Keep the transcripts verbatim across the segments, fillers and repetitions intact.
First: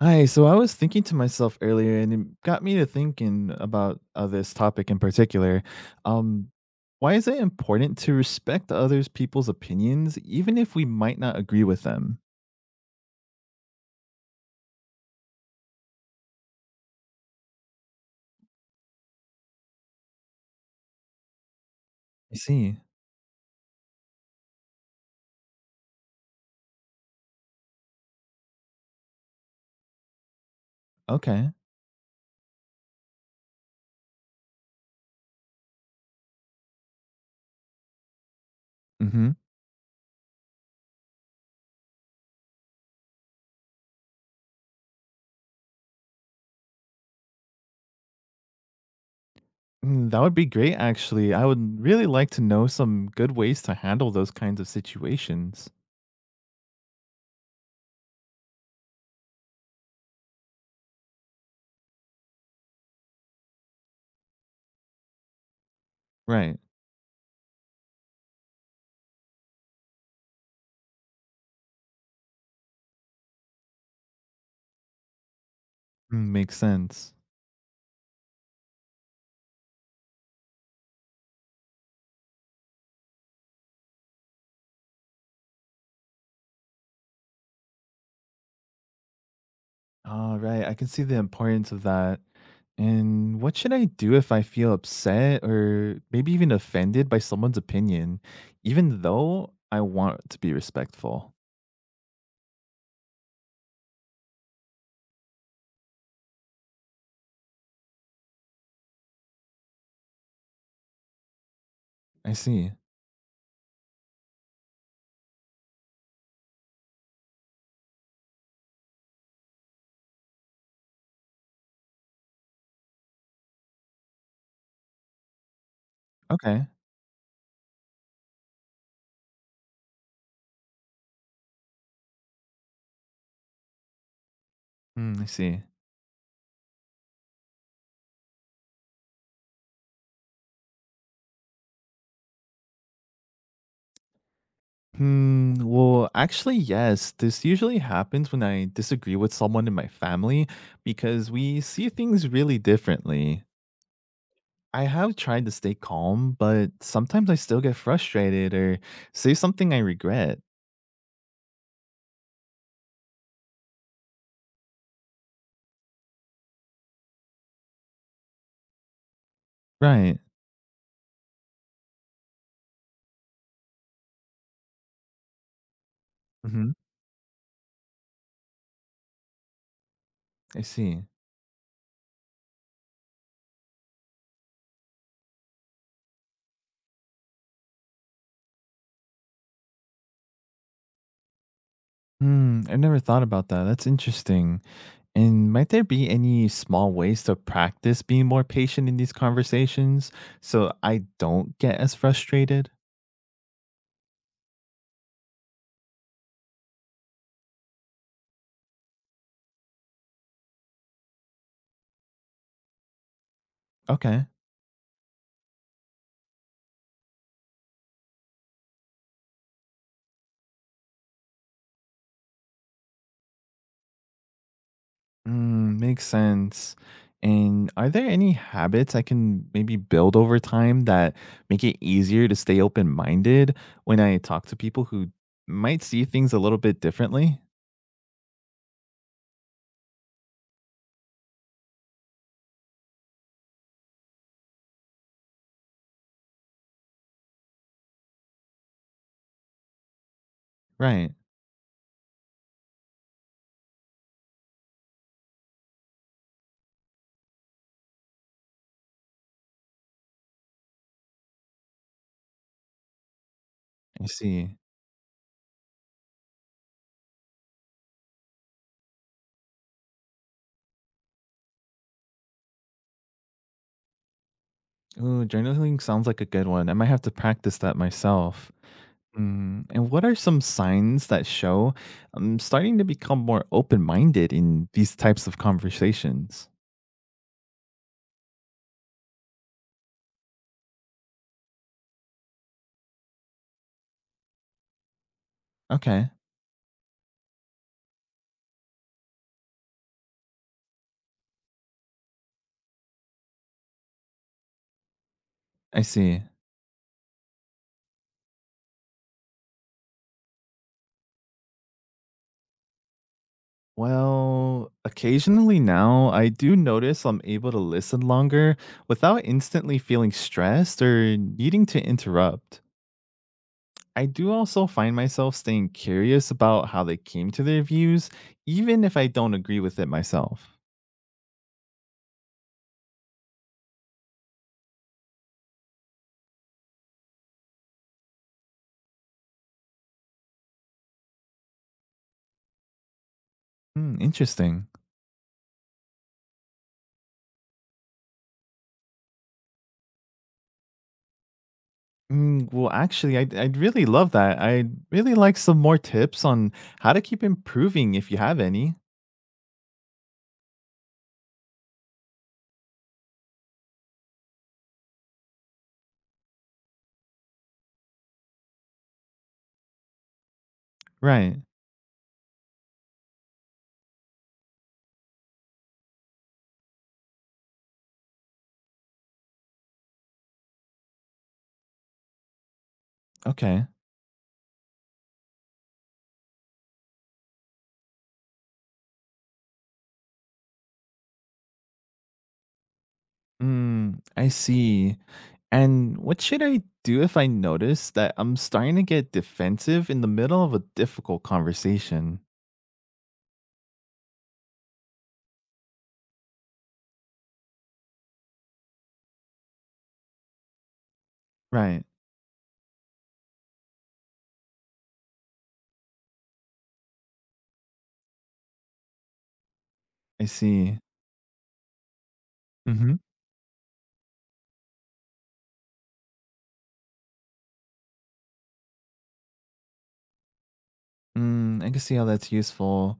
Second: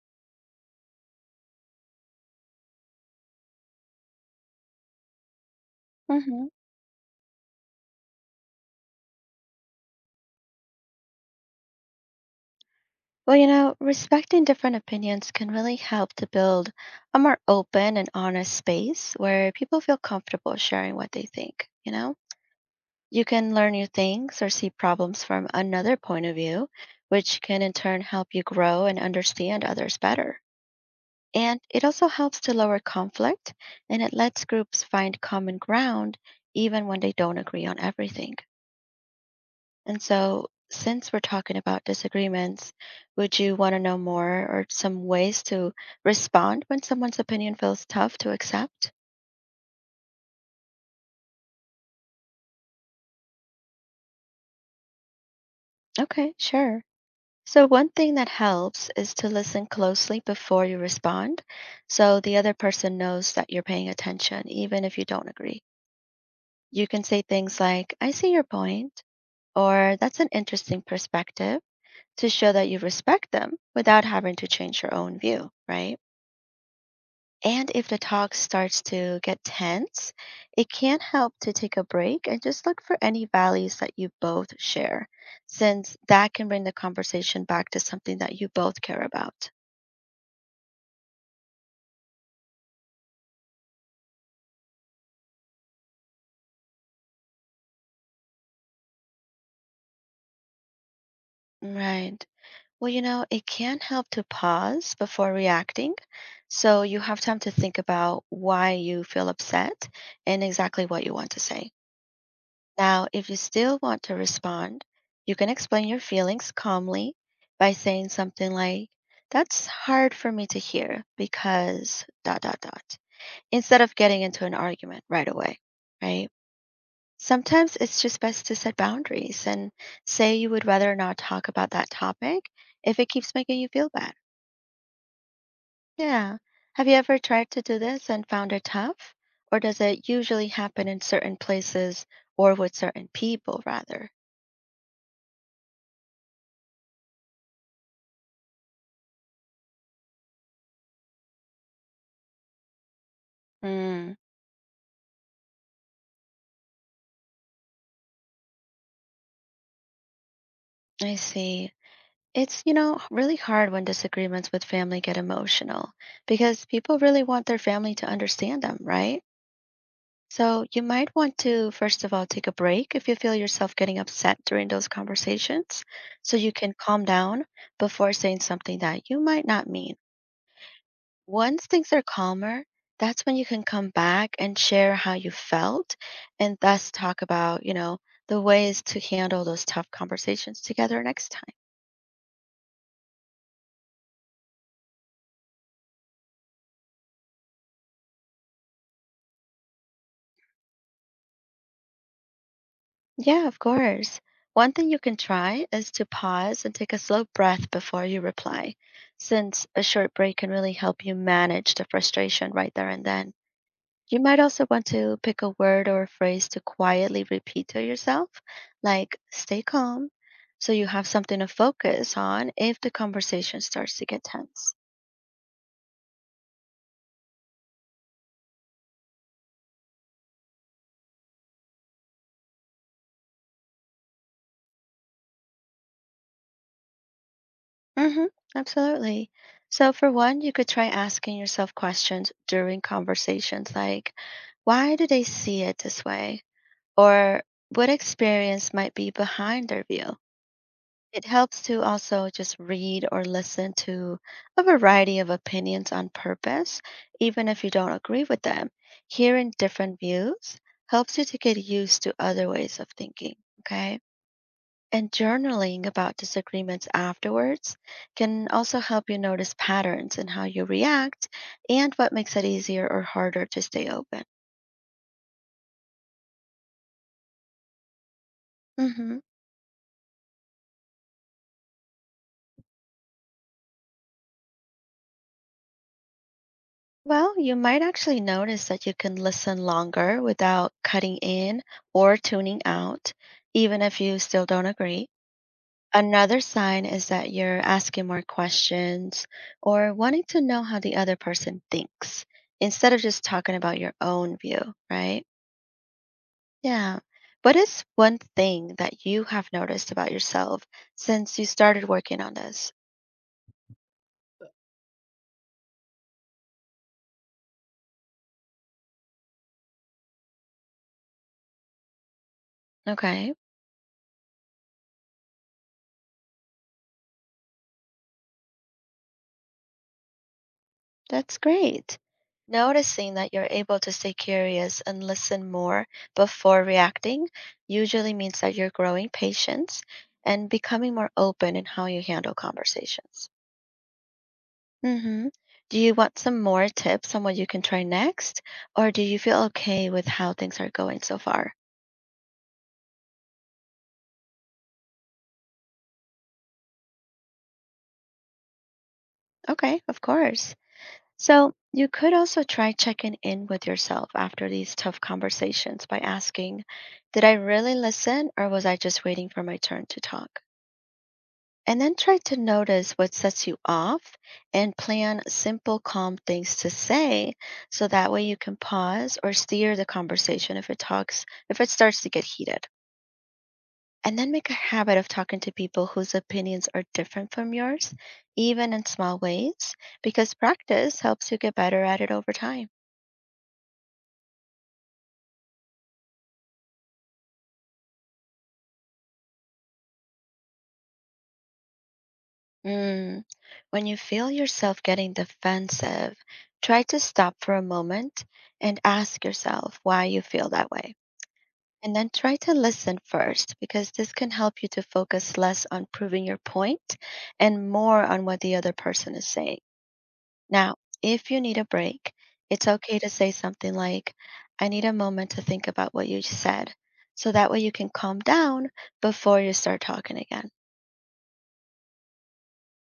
Hi, so I was thinking to myself earlier, and it got me to thinking about uh, this topic in particular. Hmm. Um, why is it important to respect others' people's opinions, even if we might not agree with them? Well, you know, respecting different opinions can really help to build a more open and honest space where people feel comfortable sharing what they think, you know? I see. You can learn new things or see problems from another point of view, which can in turn help you grow and understand others better. Okay. And it also helps to lower conflict, and it lets groups find common ground even when they don't agree on everything. Mm-hmm. And so, since we're talking about disagreements, would you want to know more or some ways to respond when someone's opinion feels tough to accept? Mm, that would be great, actually. I would really like to know some good ways to handle those kinds of situations. Okay, sure. So, one thing that helps is to listen closely before you respond so the other person knows that you're paying attention, even if you don't agree. Right. You can say things like, I see your point, or that's an interesting perspective to show that you respect them without having to change your own view, right? Mm, makes sense. And if the talk starts to get tense, it can help to take a break and just look for any values that you both share, since that can bring the conversation back to something that you both care about. All right, I can see the importance of that. And what should I do if I feel upset or maybe even offended by someone's opinion, even though I want to be respectful? Right. Well, you know, it can help to pause before reacting. So you have time to think about why you feel upset and exactly what you want to say. I see. Now, if you still want to respond, you can explain your feelings calmly by saying something like, That's hard for me to hear because dot dot dot, instead of getting into an argument right away, right? Okay. Sometimes it's just best to set boundaries and say you would rather not talk about that topic if it keeps making you feel bad. Hmm, I see. Yeah. Have you ever tried to do this and found it tough? Or does it usually happen in certain places or with certain people, rather? Hmm. Well, actually, yes. This usually happens when I disagree with someone in my family because we see things really differently. Mm. I have tried to stay calm, but sometimes I still get frustrated or say something I regret. I see. It's, you know, really hard when disagreements with family get emotional because people really want their family to understand them, right? Right. So you might want to, first of all, take a break if you feel yourself getting upset during those conversations so you Mm-hmm. can calm down before saying something that you might not mean. I see. Once things are calmer, that's when you can come back and share how you felt and thus talk about, you know, the ways to handle those tough conversations together next time. Hmm, I never thought about that. That's interesting. And might there be any small ways to practice being more patient in these conversations so I don't get as frustrated? Yeah, of course. One thing you can try is to pause and take a slow breath before you reply, since a short break can really help you manage the frustration right there and then. You Okay. might also want to pick a word or a phrase to quietly repeat to yourself, like stay calm, so you have something to focus on if the conversation starts to get tense. Mm, makes sense. And are there any habits I can maybe build over time that make it easier to stay open minded when I talk to people who might see things a little bit differently? Mm-hmm, absolutely. So, for one, you could try asking yourself questions during conversations like, why do they see it this way? Or what experience might be behind their view. Right. It helps to also just read or listen to a variety of opinions on purpose, even if you don't agree with them. Hearing different views helps you to get used to other ways of thinking, okay? I see. And journaling about disagreements afterwards can also help you notice patterns in how you react and what makes it easier or harder to stay open. Ooh, journaling sounds like a good one. I might have to practice that myself. Mhm. Mm, and what are some signs that show I'm starting to become more open minded in these types of conversations? Well, you might actually notice that you can listen longer without cutting in or tuning out, even if you still don't agree. Okay, Another sign is that you're asking more questions or wanting to know how the other person thinks instead of just talking about your own view, right? I see. Yeah. What is one thing that you have noticed about yourself since you started working on this? Well, occasionally now I do notice I'm able to listen longer without instantly feeling stressed or needing to interrupt. Okay. I do also find myself staying curious about how they came to their views, even if I don't agree with it myself. That's great. Noticing that you're able to stay curious and listen more before reacting usually means that you're growing patience and becoming more open in how you handle conversations. Hmm, interesting. Hmm. Do you want some more tips on what you can try next, or do you feel okay with how things are going so far? Mm, well, actually, I'd I'd really love that. I'd really like some more tips on how to keep improving if you have any. Okay, of course. So, you could also try checking in with yourself after these tough conversations by asking, Did I really listen or was I just waiting for my turn to talk? Right. And then try to notice what sets you off and plan simple, calm things to say so that way you can pause or steer the conversation if it talks, if it starts to get heated. Okay. And then make a habit of talking to people whose opinions are different from yours, even in small ways, because practice helps you get better at it over time. Mm, I see. And what should I do if I notice that I'm starting to get defensive in the middle of a difficult conversation? Mm. When you feel yourself getting defensive, try to stop for a moment and ask yourself why you feel that way. Right. And then try to listen first, because this can help you to focus less on proving your point and more on what the other person is saying. I Now, see. if you need a break, it's Mm-hmm. okay to say something like, I need a moment to think about what you said. So that way you can calm down before you start talking again. Mm, I can see how that's useful.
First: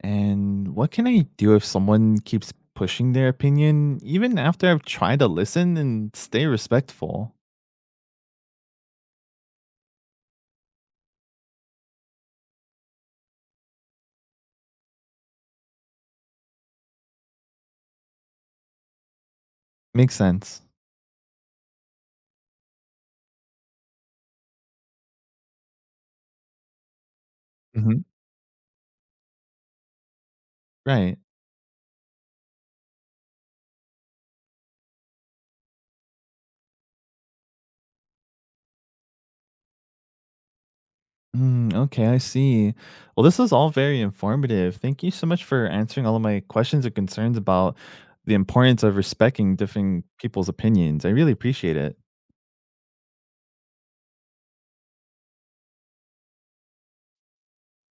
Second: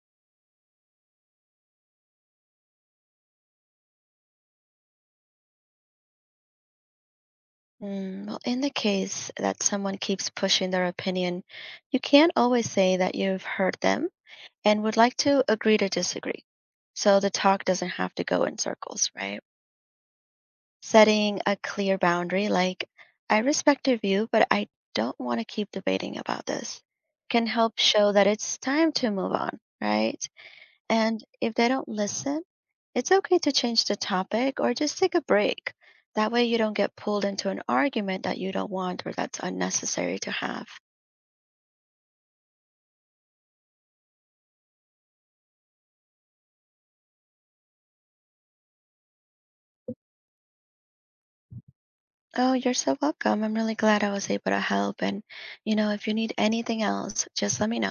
And what can I do if someone keeps pushing their opinion, even after I've tried to listen and stay respectful? Mm, well, in the case that someone keeps pushing their opinion, you can't always say that you've heard them and would like to agree to disagree. So the talk doesn't have to go in circles, right? Makes sense. Setting a clear boundary, like, I respect your view, but I don't want to keep debating about this, can help Mhm. show that it's time to move on, right? Right. And if they don't listen, it's okay to change the topic or just take a break. That way, you don't get pulled into an argument that you don't want or that's unnecessary to have. Mm, okay, I see. Well, this was all very informative. Thank you so much for answering all of my questions and concerns about the importance of respecting different people's opinions. I really appreciate it. Oh, you're so welcome. I'm really glad I was able to help. And, you know, if you need anything else, just let me know.